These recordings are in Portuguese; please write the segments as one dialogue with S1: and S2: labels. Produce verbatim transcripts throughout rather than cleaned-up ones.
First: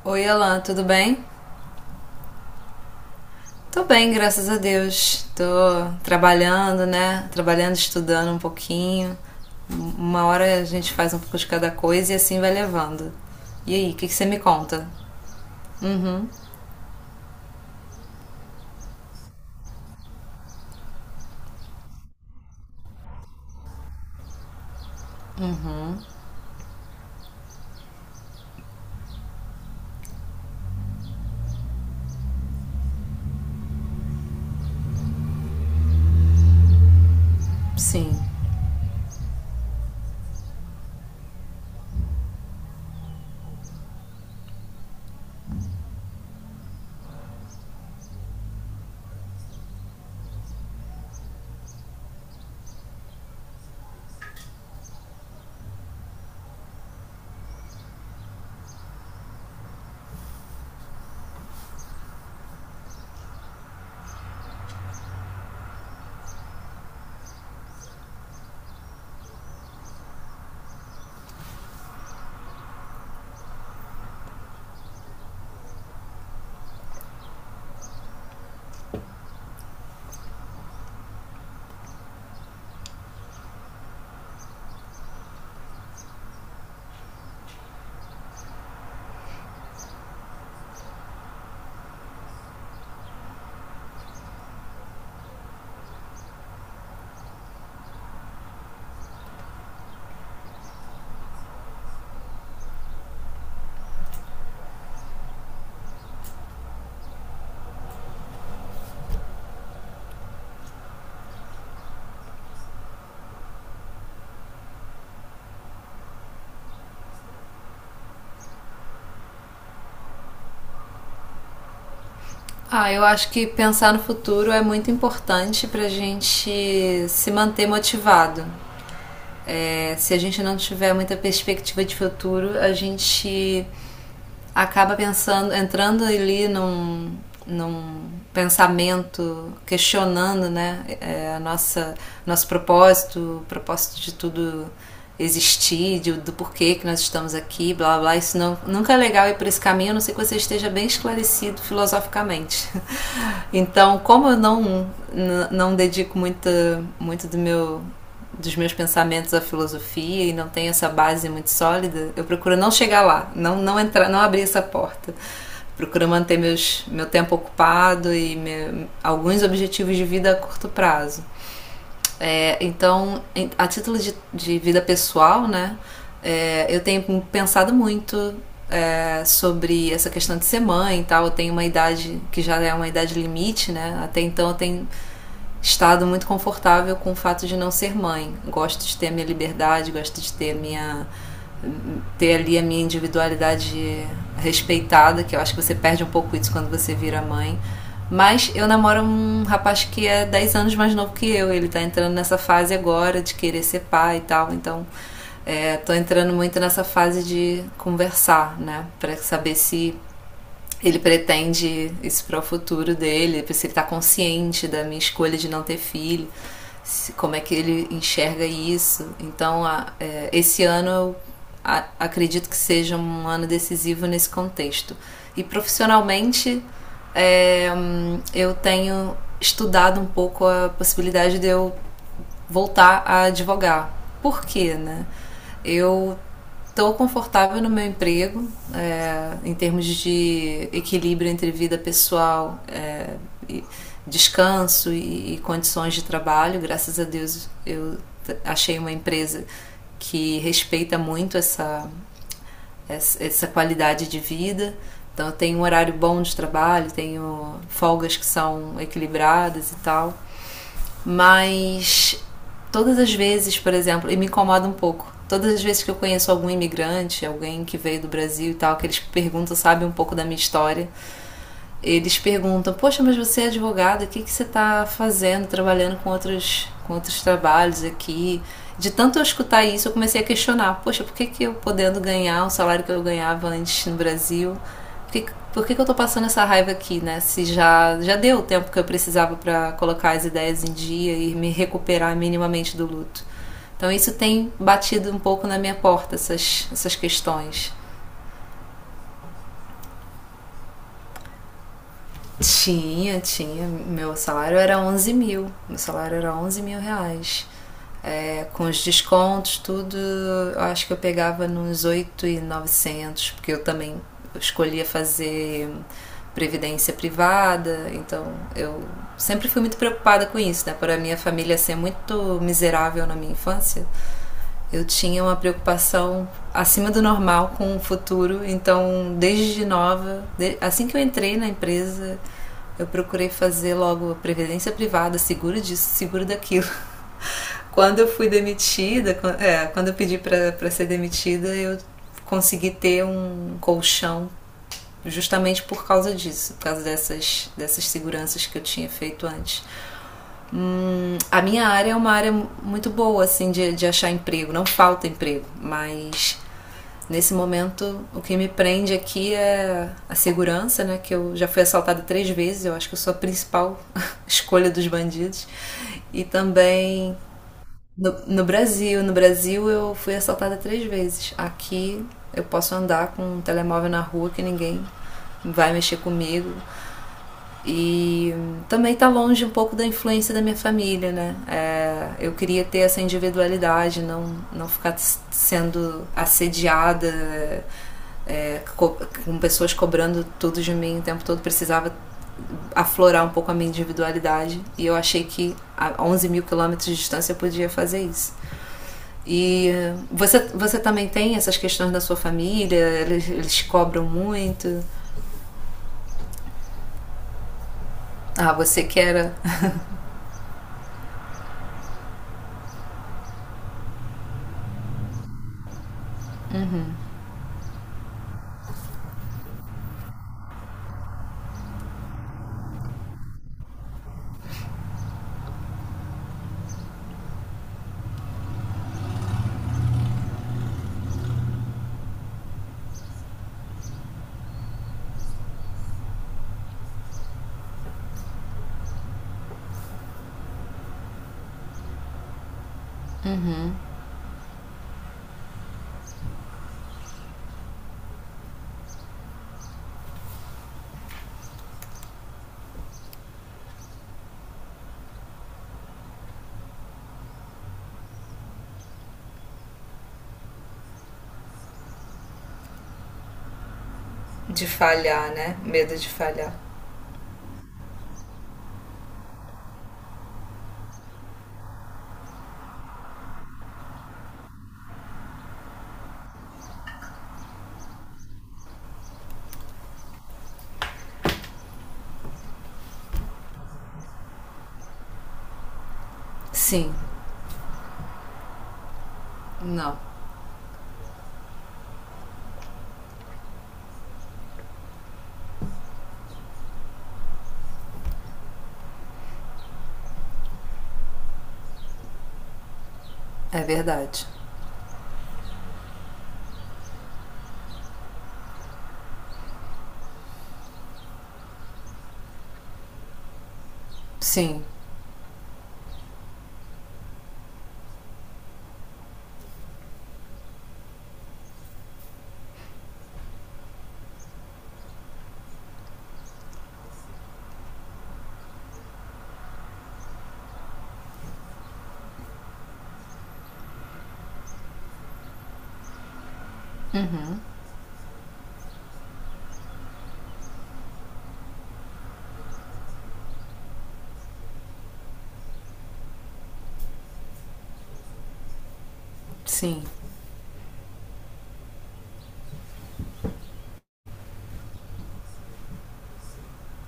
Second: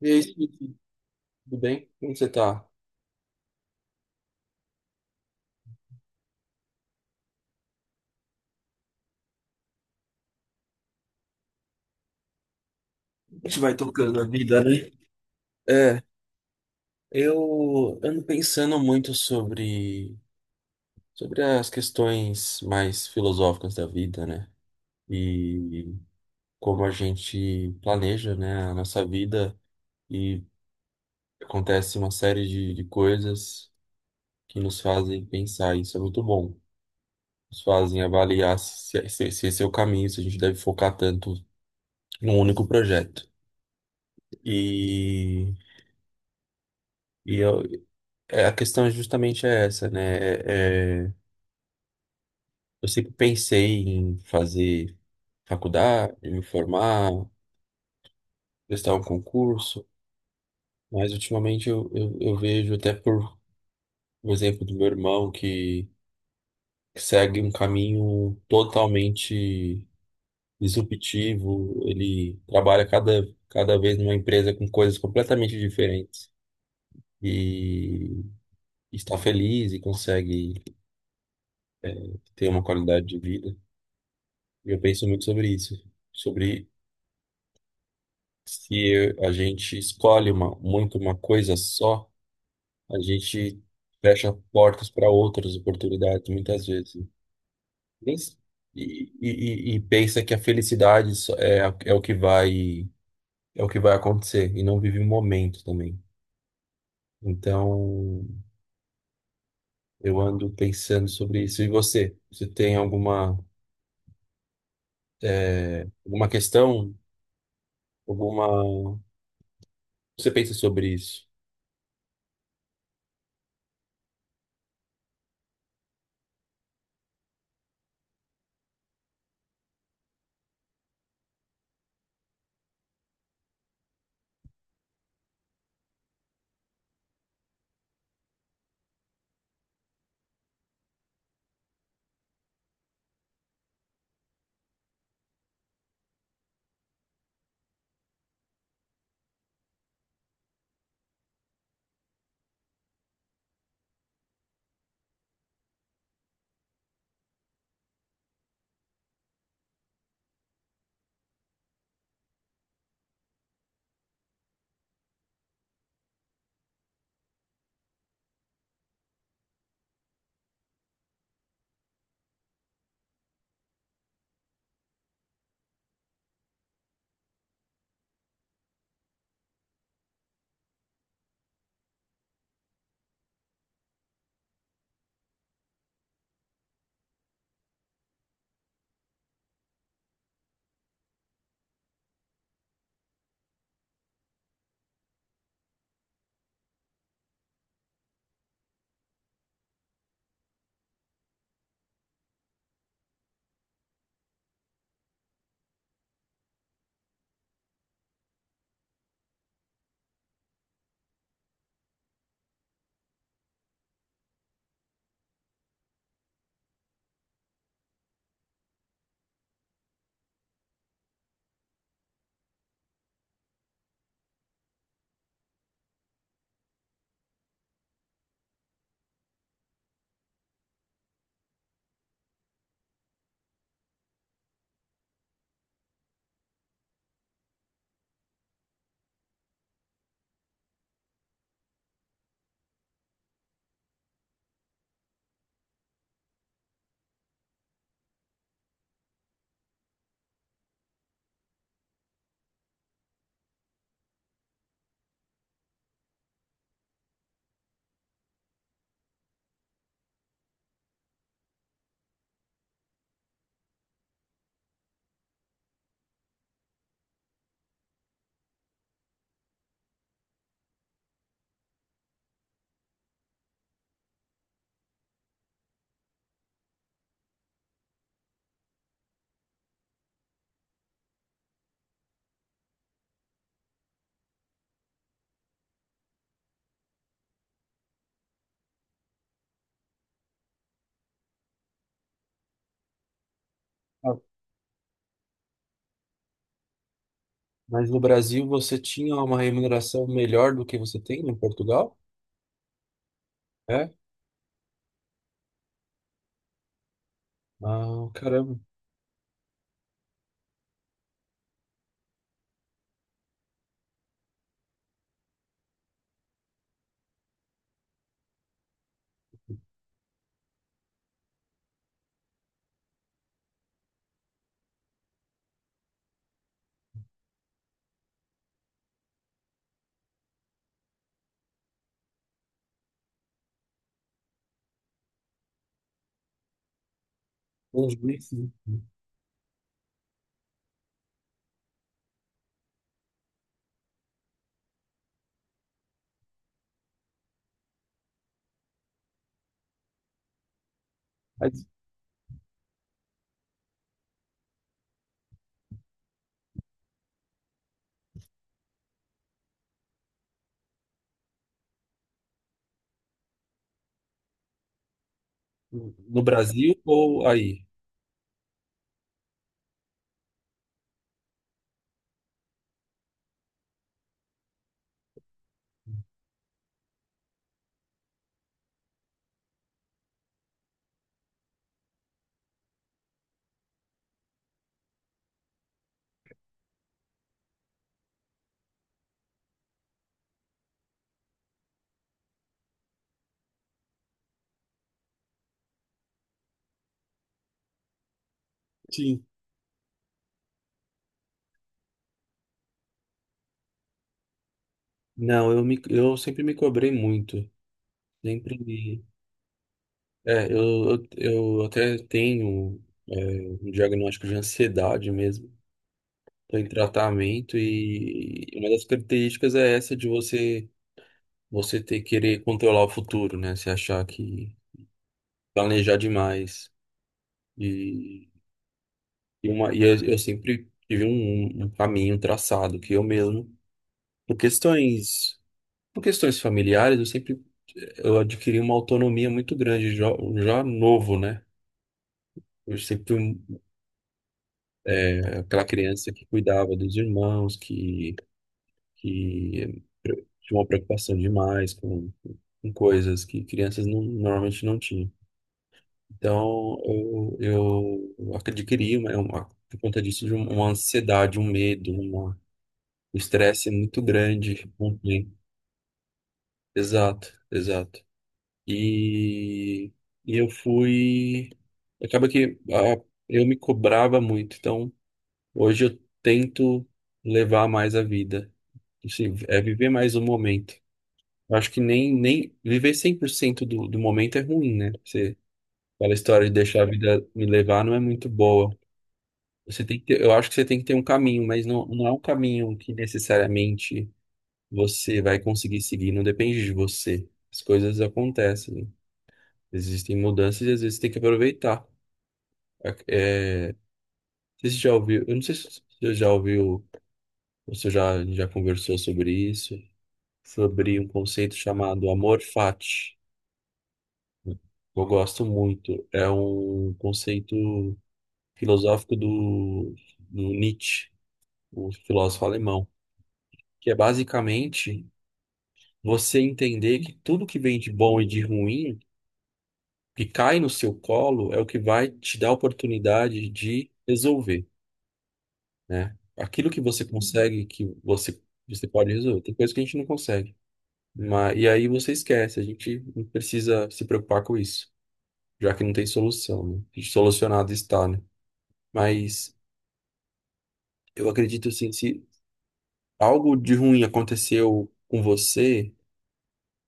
S1: E aí,
S2: Oi, Alan,
S1: Suzy,
S2: tudo bem?
S1: tudo bem? Como você tá?
S2: Tô bem, graças a Deus. Tô trabalhando, né? Trabalhando, estudando um pouquinho. Um- Uma hora a gente faz um pouco de cada coisa e assim vai levando.
S1: A gente vai
S2: E aí, o que, que
S1: tocando a
S2: você me
S1: vida,
S2: conta?
S1: né? É, eu ando pensando muito sobre, sobre as questões mais filosóficas da vida, né? E como a gente planeja, né, a nossa vida e acontece uma série de, de coisas que nos fazem pensar, isso é muito bom. Nos fazem
S2: Sim.
S1: avaliar se, se, se esse é o caminho, se a gente deve focar tanto num único projeto. E. E eu, É, a questão justamente é essa, né? É, é, eu sempre pensei em fazer faculdade, em me formar, prestar um concurso, mas ultimamente eu, eu, eu vejo até por o exemplo do meu irmão que, que segue um caminho totalmente disruptivo. Ele trabalha cada, cada vez numa empresa com coisas completamente diferentes e está feliz e consegue ter uma qualidade de vida. E eu penso muito sobre isso, sobre se a gente escolhe uma, muito uma coisa só, a gente fecha portas para outras oportunidades, muitas vezes. Nem s- E, e, e e pensa que a felicidade só- é, a- é o que vai, é o que vai acontecer, e não vive o momento também. Então, eu ando pensando sobre isso. E você? Você tem alguma, é, alguma questão? Alguma... Você pensa sobre isso?
S2: Ah, eu acho que pensar no futuro é muito importante pra gente se manter motivado. É, se a gente não tiver muita perspectiva de futuro, a gente acaba pensando, entrando ali num, num, pensamento, questionando, né, é, a nossa, nosso propósito, o propósito de tudo existir, de, do porquê que nós estamos aqui, blá blá blá. Isso não, nunca é legal ir por esse caminho, a não ser que você esteja bem esclarecido filosoficamente. Então, como eu não, não, dedico muita, muito do meu dos meus pensamentos à filosofia e não tenho essa base muito sólida, eu procuro não chegar lá, não, não entrar, não abrir essa porta. Procuro manter meus, meu tempo ocupado e meu, alguns objetivos de vida a curto prazo. É, então, a título de, de vida pessoal, né, é, eu tenho pensado muito, é, sobre essa questão de ser mãe e tal. Eu tenho uma idade que já é uma idade limite, né? Até então eu tenho estado muito confortável com o fato de não ser mãe. Gosto de ter a minha liberdade, gosto de ter minha ter ali a minha individualidade respeitada, que eu acho que você perde um pouco isso quando você vira mãe. Mas eu namoro um rapaz que é dez anos mais novo que eu, ele tá entrando nessa fase agora de querer ser pai e tal, então é, tô entrando muito nessa fase de conversar, né, para saber se ele pretende isso para o futuro dele, se ele está consciente da minha escolha de não ter filho, se, como é que ele enxerga isso. Então, a, é, esse ano eu, a, acredito que seja um ano decisivo nesse contexto. E profissionalmente, é, hum, eu tenho estudado um pouco a possibilidade de eu voltar a advogar. Por quê, né? Eu estou confortável no meu emprego, é, em termos de equilíbrio entre vida pessoal, é, e descanso e, e, condições de trabalho. Graças a Deus eu achei uma empresa que respeita muito essa, essa, essa qualidade de vida. Então eu tenho um horário bom de trabalho, tenho folgas que são equilibradas e tal. Mas todas as vezes, por exemplo, e me incomoda um pouco. Todas as vezes que eu conheço algum imigrante, alguém que veio do Brasil e tal, que eles perguntam, sabe, um pouco da minha história, eles perguntam: poxa, mas você é advogada, o que, que você está fazendo, trabalhando com outros, com outros trabalhos aqui? De tanto eu escutar isso, eu comecei a questionar: poxa, por que, que eu podendo ganhar o salário que eu ganhava antes no Brasil? Por que, por que, que eu estou passando essa raiva aqui, né? Se já, já deu o tempo que eu precisava para colocar as ideias em dia e me recuperar minimamente do luto. Então, isso tem batido um pouco na minha porta, essas, essas questões.
S1: Mas no Brasil você tinha uma remuneração melhor do que você tem em Portugal?
S2: Tinha, tinha.
S1: É?
S2: Meu salário era onze mil. Meu salário era onze mil reais.
S1: Ah,
S2: É,
S1: caramba.
S2: com os descontos, tudo, eu acho que eu pegava nos oito mil e novecentos, porque eu também escolhia fazer previdência privada, então eu sempre fui muito preocupada com isso, né? Por a minha família ser muito miserável na minha infância, eu tinha uma preocupação acima do normal com o futuro, então desde nova, assim que eu entrei na empresa, eu procurei fazer logo previdência privada, seguro disso, seguro daquilo.
S1: Uns
S2: Quando eu
S1: demais,
S2: fui
S1: sim.
S2: demitida, é, quando eu pedi para ser demitida, eu consegui ter um colchão justamente por causa disso, por causa dessas, dessas seguranças que eu tinha feito antes. Hum, a
S1: Mas...
S2: minha área é uma área muito boa, assim, de, de achar emprego. Não falta emprego, mas nesse momento o que me prende aqui é a segurança, né? Que eu já fui assaltada três vezes, eu acho que eu sou a principal escolha dos bandidos.
S1: No
S2: E
S1: Brasil
S2: também
S1: ou aí?
S2: no, no Brasil. No Brasil eu fui assaltada três vezes. Aqui eu posso andar com um telemóvel na rua que ninguém vai mexer comigo. E também tá longe um pouco da influência da minha família, né? É, eu queria ter essa individualidade, não, não ficar sendo assediada, é, co com pessoas cobrando tudo de mim o tempo todo. Precisava aflorar um pouco a minha individualidade e eu achei que a onze mil quilômetros de distância eu podia fazer isso.
S1: Sim.
S2: E você, você também tem essas questões da sua família? Eles, eles cobram muito?
S1: Não, eu, me, eu sempre me cobrei muito.
S2: Ah,
S1: Sempre
S2: você que
S1: me...
S2: era
S1: É, eu, eu, eu até tenho, é, um diagnóstico de ansiedade mesmo. Estou em tratamento, e uma das características é essa de você você ter, querer controlar o futuro, né? Você achar que planejar demais. E... E, uma, e eu, eu sempre tive um, um caminho um traçado que eu mesmo, por questões, por questões familiares, eu sempre eu adquiri uma autonomia muito grande já, já novo, né? Eu sempre fui um- é, aquela criança que cuidava dos irmãos, que, que pre- tinha uma preocupação demais com, com coisas que crianças não, normalmente não tinham. Então, eu, eu adquiri uma, uma- por conta disso, de uma ansiedade, um medo. O estresse é muito
S2: de
S1: grande.
S2: falhar,
S1: Ontem...
S2: né? Medo de falhar.
S1: Exato, exato. E, e eu fui... Acaba que, ah, eu me cobrava muito. Então, hoje eu tento levar mais a vida. Assim, é viver mais o momento. Eu acho que nem, nem viver cem por cento do, do momento é ruim, né? Você... aquela história de deixar a
S2: Sim,
S1: vida me levar não é muito boa. Você
S2: não.
S1: tem que ter... eu acho que você tem que ter um caminho, mas não, não é um caminho que necessariamente você vai conseguir seguir, não depende de você. As coisas acontecem, né? Existem mudanças e às vezes tem que aproveitar.
S2: É
S1: É, é,
S2: verdade.
S1: você já ouviu... eu não sei se você já ouviu, ou se já, já conversou sobre isso, sobre um conceito chamado amor fati.
S2: Sim,
S1: Eu gosto muito, é um conceito filosófico do, do Nietzsche, o filósofo alemão, que é basicamente você entender que tudo que vem de bom e de ruim que cai no seu colo é o que vai te dar a oportunidade de resolver, né? Aquilo que você consegue, que você, você pode resolver. Tem coisa que a gente não consegue. Mas, e aí você esquece, a gente não precisa se preocupar com isso, já que não tem solução, né? E solucionado está, né? Mas
S2: sim.
S1: eu acredito assim, se algo de ruim aconteceu com você...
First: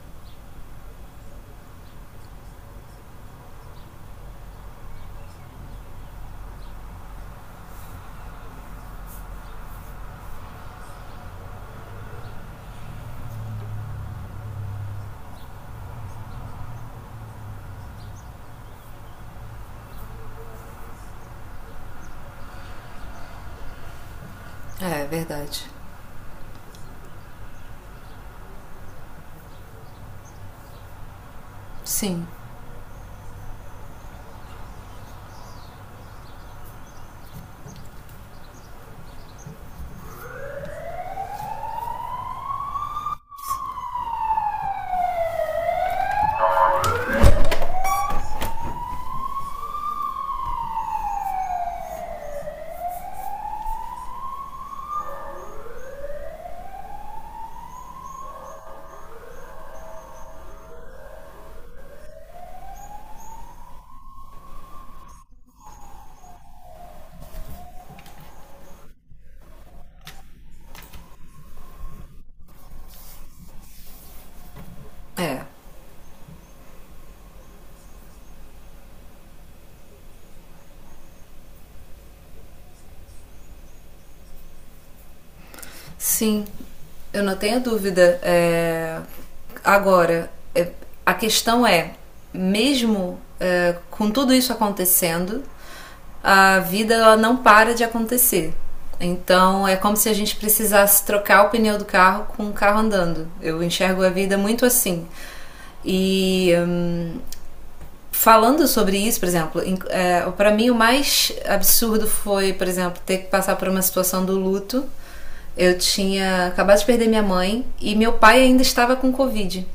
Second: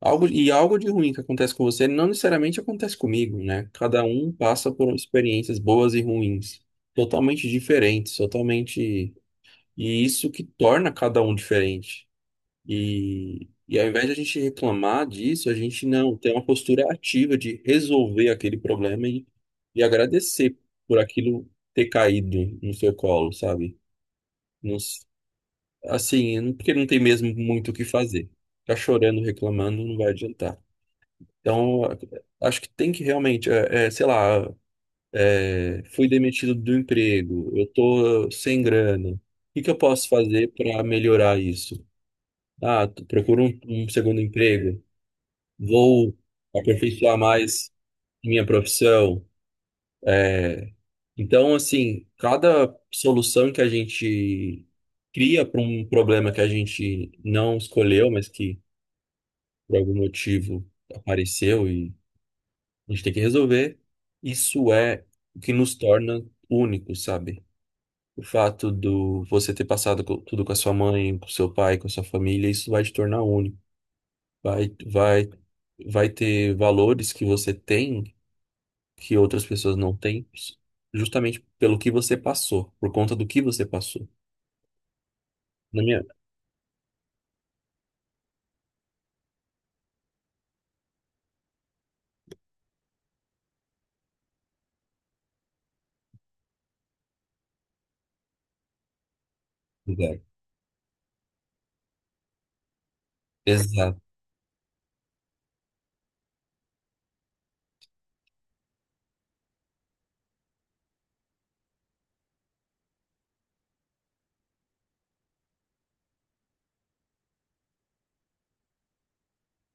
S1: algo, e algo de ruim que acontece com você não necessariamente acontece comigo, né? Cada um passa por experiências boas e ruins totalmente diferentes, totalmente. E isso que torna cada um diferente. E e ao invés de a gente reclamar disso, a gente não tem uma postura ativa de resolver aquele problema e, e agradecer por aquilo ter caído no seu colo, sabe? Não s-
S2: É verdade.
S1: assim, porque não tem mesmo muito o que fazer. Ficar chorando, reclamando, não vai adiantar. Então,
S2: Sim,
S1: acho que tem que realmente, é, é, sei lá, é, fui demitido do emprego, eu tô sem grana. O que que eu posso fazer para melhorar isso? Ah, t- procuro um, um segundo emprego, vou aperfeiçoar mais minha profissão. Então, assim, cada solução que a gente cria para um problema que a gente não escolheu, mas que por algum motivo apareceu, a gente tem que resolver. Isso é o que nos torna únicos, sabe? O fato do você ter passado co- tudo com a sua mãe, com seu pai, com a sua família, isso vai te tornar único. Vai, vai,
S2: é.
S1: vai ter valores que você tem que outras pessoas não têm, justamente pelo que você passou, por conta do que você passou. Na minha...
S2: Sim, eu não tenho dúvida. É, Agora, é, a questão é: mesmo é, com tudo isso acontecendo, a vida, ela não para de acontecer. Então é como se a
S1: Exato.
S2: gente precisasse trocar o pneu do carro com o carro andando. Eu
S1: Exato.
S2: enxergo a vida muito assim. E hum, falando sobre isso, por exemplo, é, para mim o mais absurdo foi, por exemplo, ter que passar por uma situação do luto. Eu tinha acabado de perder minha mãe e meu pai ainda estava com Covid.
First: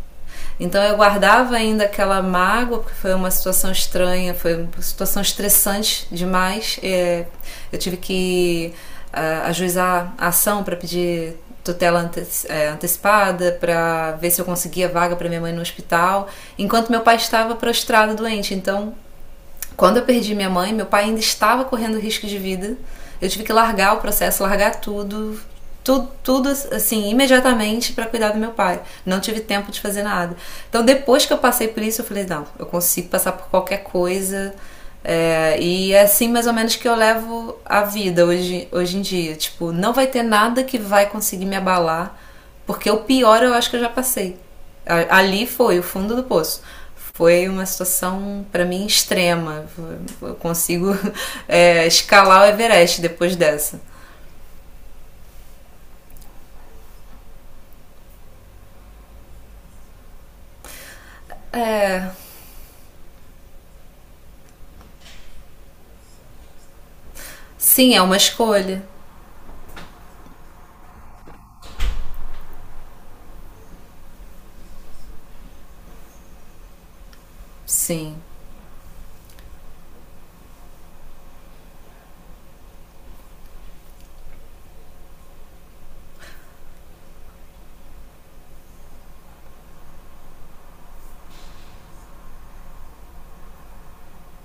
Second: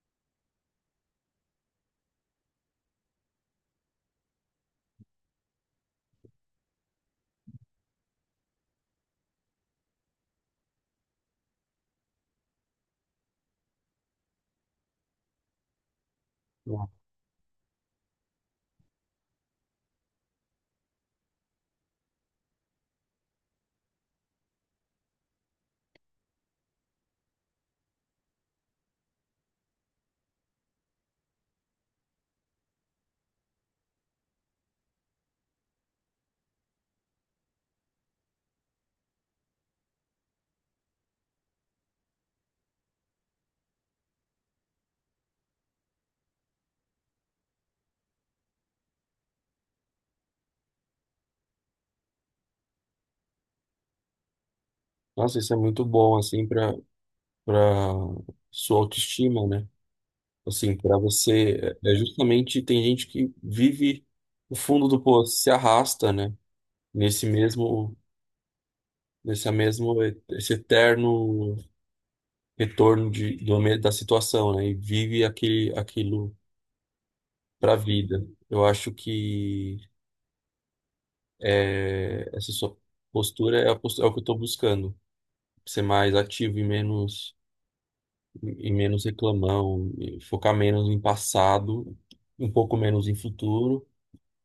S2: Então eu guardava ainda aquela mágoa, porque foi uma situação estranha, foi uma situação estressante demais. É, eu tive que uh, ajuizar a ação para pedir tutela antes, é, antecipada, para ver se eu conseguia vaga para minha mãe no hospital, enquanto meu pai estava prostrado doente. Então quando eu perdi minha mãe, meu pai ainda estava correndo risco de vida. Eu tive que largar o processo, largar tudo, tudo, tudo assim, imediatamente, para cuidar do meu pai. Não tive tempo de fazer nada. Então, depois que eu passei por isso, eu falei: não, eu consigo passar por qualquer coisa. É, e é assim mais ou menos que eu levo a vida hoje, hoje em dia. Tipo, não vai ter nada que vai conseguir me abalar, porque o pior eu acho que eu já passei. Ali foi o fundo do poço. Foi uma situação para mim extrema. Eu consigo é, escalar o Everest depois dessa.
S1: Nossa, isso é muito bom, assim, para... para sua autoestima, né? Assim, para você, é... é justamente tem gente que vive o fundo do poço, se arrasta, né? Nesse mesmo,
S2: Sim, é uma escolha.
S1: nesse mesmo, esse eterno retorno de, do, me- da situação, né? E vive aquele, aquilo para a
S2: Sim,
S1: vida. Eu acho que, é, essa sua postura, é, a postura, é o que eu estou buscando. Ser mais ativo e menos, e menos, reclamão, e focar menos em passado, um pouco menos em futuro.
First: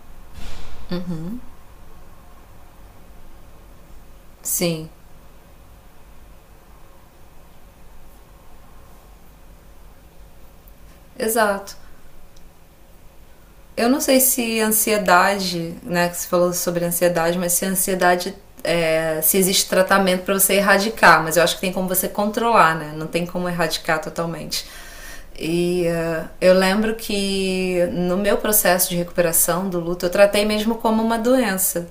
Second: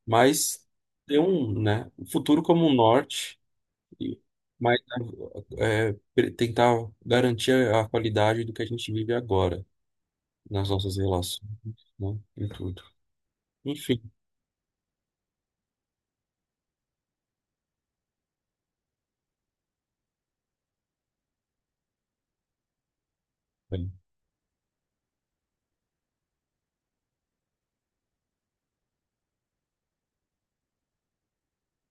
S1: Mas ter um, né, um futuro como um norte, e- mas,
S2: sim,
S1: é, pre- tentar garantir a qualidade do que a gente vive agora, nas nossas relações,
S2: exato.
S1: né, em tudo.
S2: Eu não
S1: Enfim,
S2: sei se ansiedade, né, que você falou sobre ansiedade, mas se ansiedade, é, se existe tratamento para você erradicar, mas eu acho que tem como você controlar, né? Não tem como
S1: bem,
S2: erradicar totalmente. E uh, eu lembro que no meu processo de recuperação do luto, eu tratei mesmo como uma doença,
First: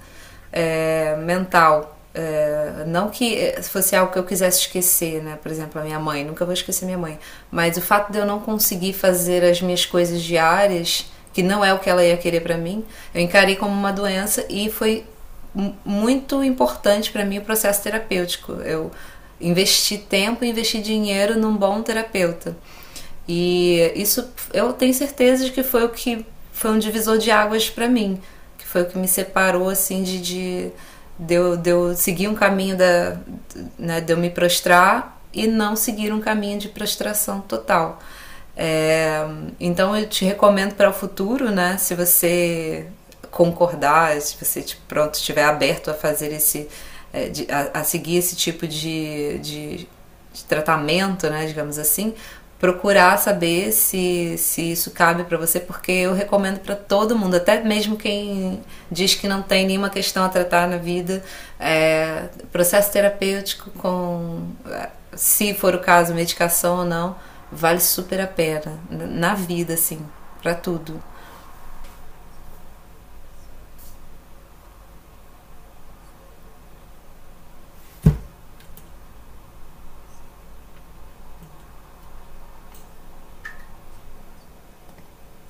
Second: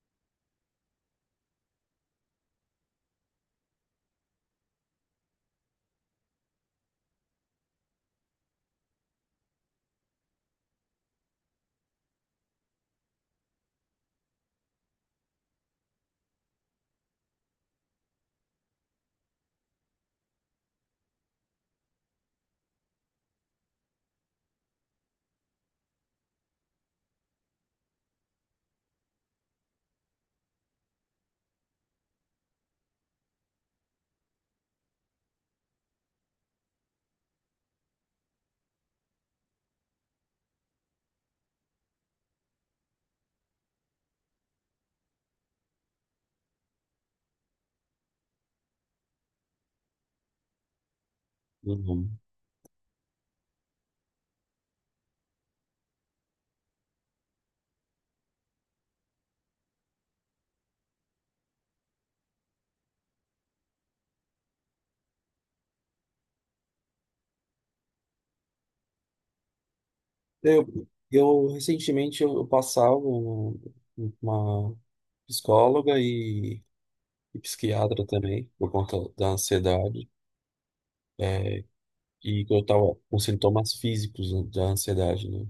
S2: é, mental. É, não que fosse algo que eu quisesse esquecer, né? Por exemplo, a minha mãe, nunca vou esquecer minha mãe. Mas o fato de eu não conseguir fazer as minhas coisas diárias, que não é o que ela ia querer para mim, eu encarei como uma doença, e foi muito importante para mim o processo terapêutico. Eu investi tempo, investi dinheiro num bom terapeuta. E isso eu tenho certeza de que foi o que foi um divisor de águas para mim, que foi o que me separou assim de, de, de, eu, de eu seguir um caminho da, né, de eu me prostrar e não seguir um caminho de prostração total. É, então eu te recomendo para o futuro, né? Se você concordar, se você tipo, pronto, estiver aberto a fazer esse, é, a, a seguir esse tipo de, de- de tratamento, né? Digamos
S1: não vamos.
S2: assim, procurar saber se, se isso cabe para você, porque eu recomendo para todo mundo, até mesmo quem diz que não tem nenhuma questão a tratar na vida, é, processo terapêutico, com, se for o caso, medicação ou não, vale super a pena. Na vida, assim, pra
S1: eu,
S2: tudo.
S1: eu recentemente eu eu passava um- uma psicóloga e, e psiquiatra também, por conta da ansiedade, é, e que eu estava com sintomas físicos da ansiedade, né?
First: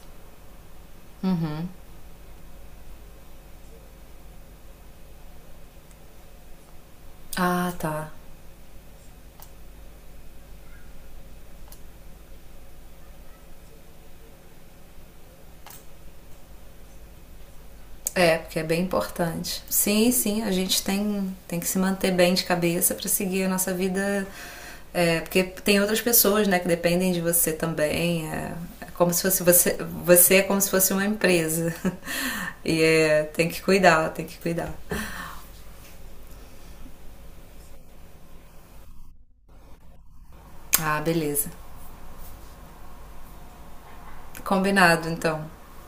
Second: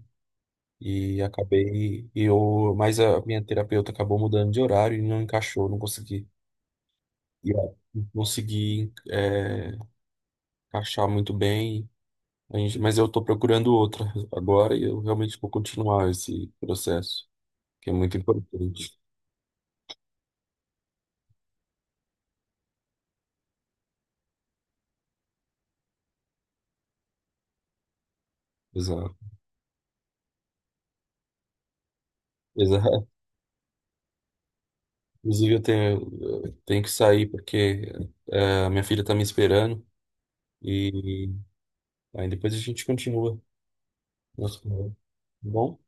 S1: E acabei, e eu, mas a minha terapeuta acabou mudando de horário e não encaixou, não consegui. E
S2: Ah,
S1: eu não
S2: tá.
S1: consegui, é, encaixar muito bem, a gente- mas eu estou procurando outra agora e eu realmente vou continuar esse processo, que é muito
S2: É, porque é bem
S1: importante.
S2: importante. Sim, sim, a gente tem, tem, que se manter bem de cabeça pra seguir a nossa vida. É, porque tem outras pessoas, né, que dependem de você também. É, é como
S1: Exato.
S2: se fosse você, você é como se fosse uma empresa. E
S1: Exato.
S2: é, tem que cuidar, tem que cuidar.
S1: Inclusive, eu tenho, eu tenho que sair porque, é, a minha filha está me esperando,
S2: Ah,
S1: e
S2: beleza.
S1: aí depois a gente continua nosso... tá
S2: Combinado, então.
S1: bom?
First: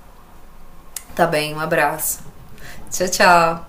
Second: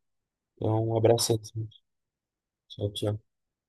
S1: Então, um
S2: Tá
S1: abraço.
S2: bem, um abraço.
S1: Tchau,
S2: Tchau,
S1: tchau.
S2: tchau.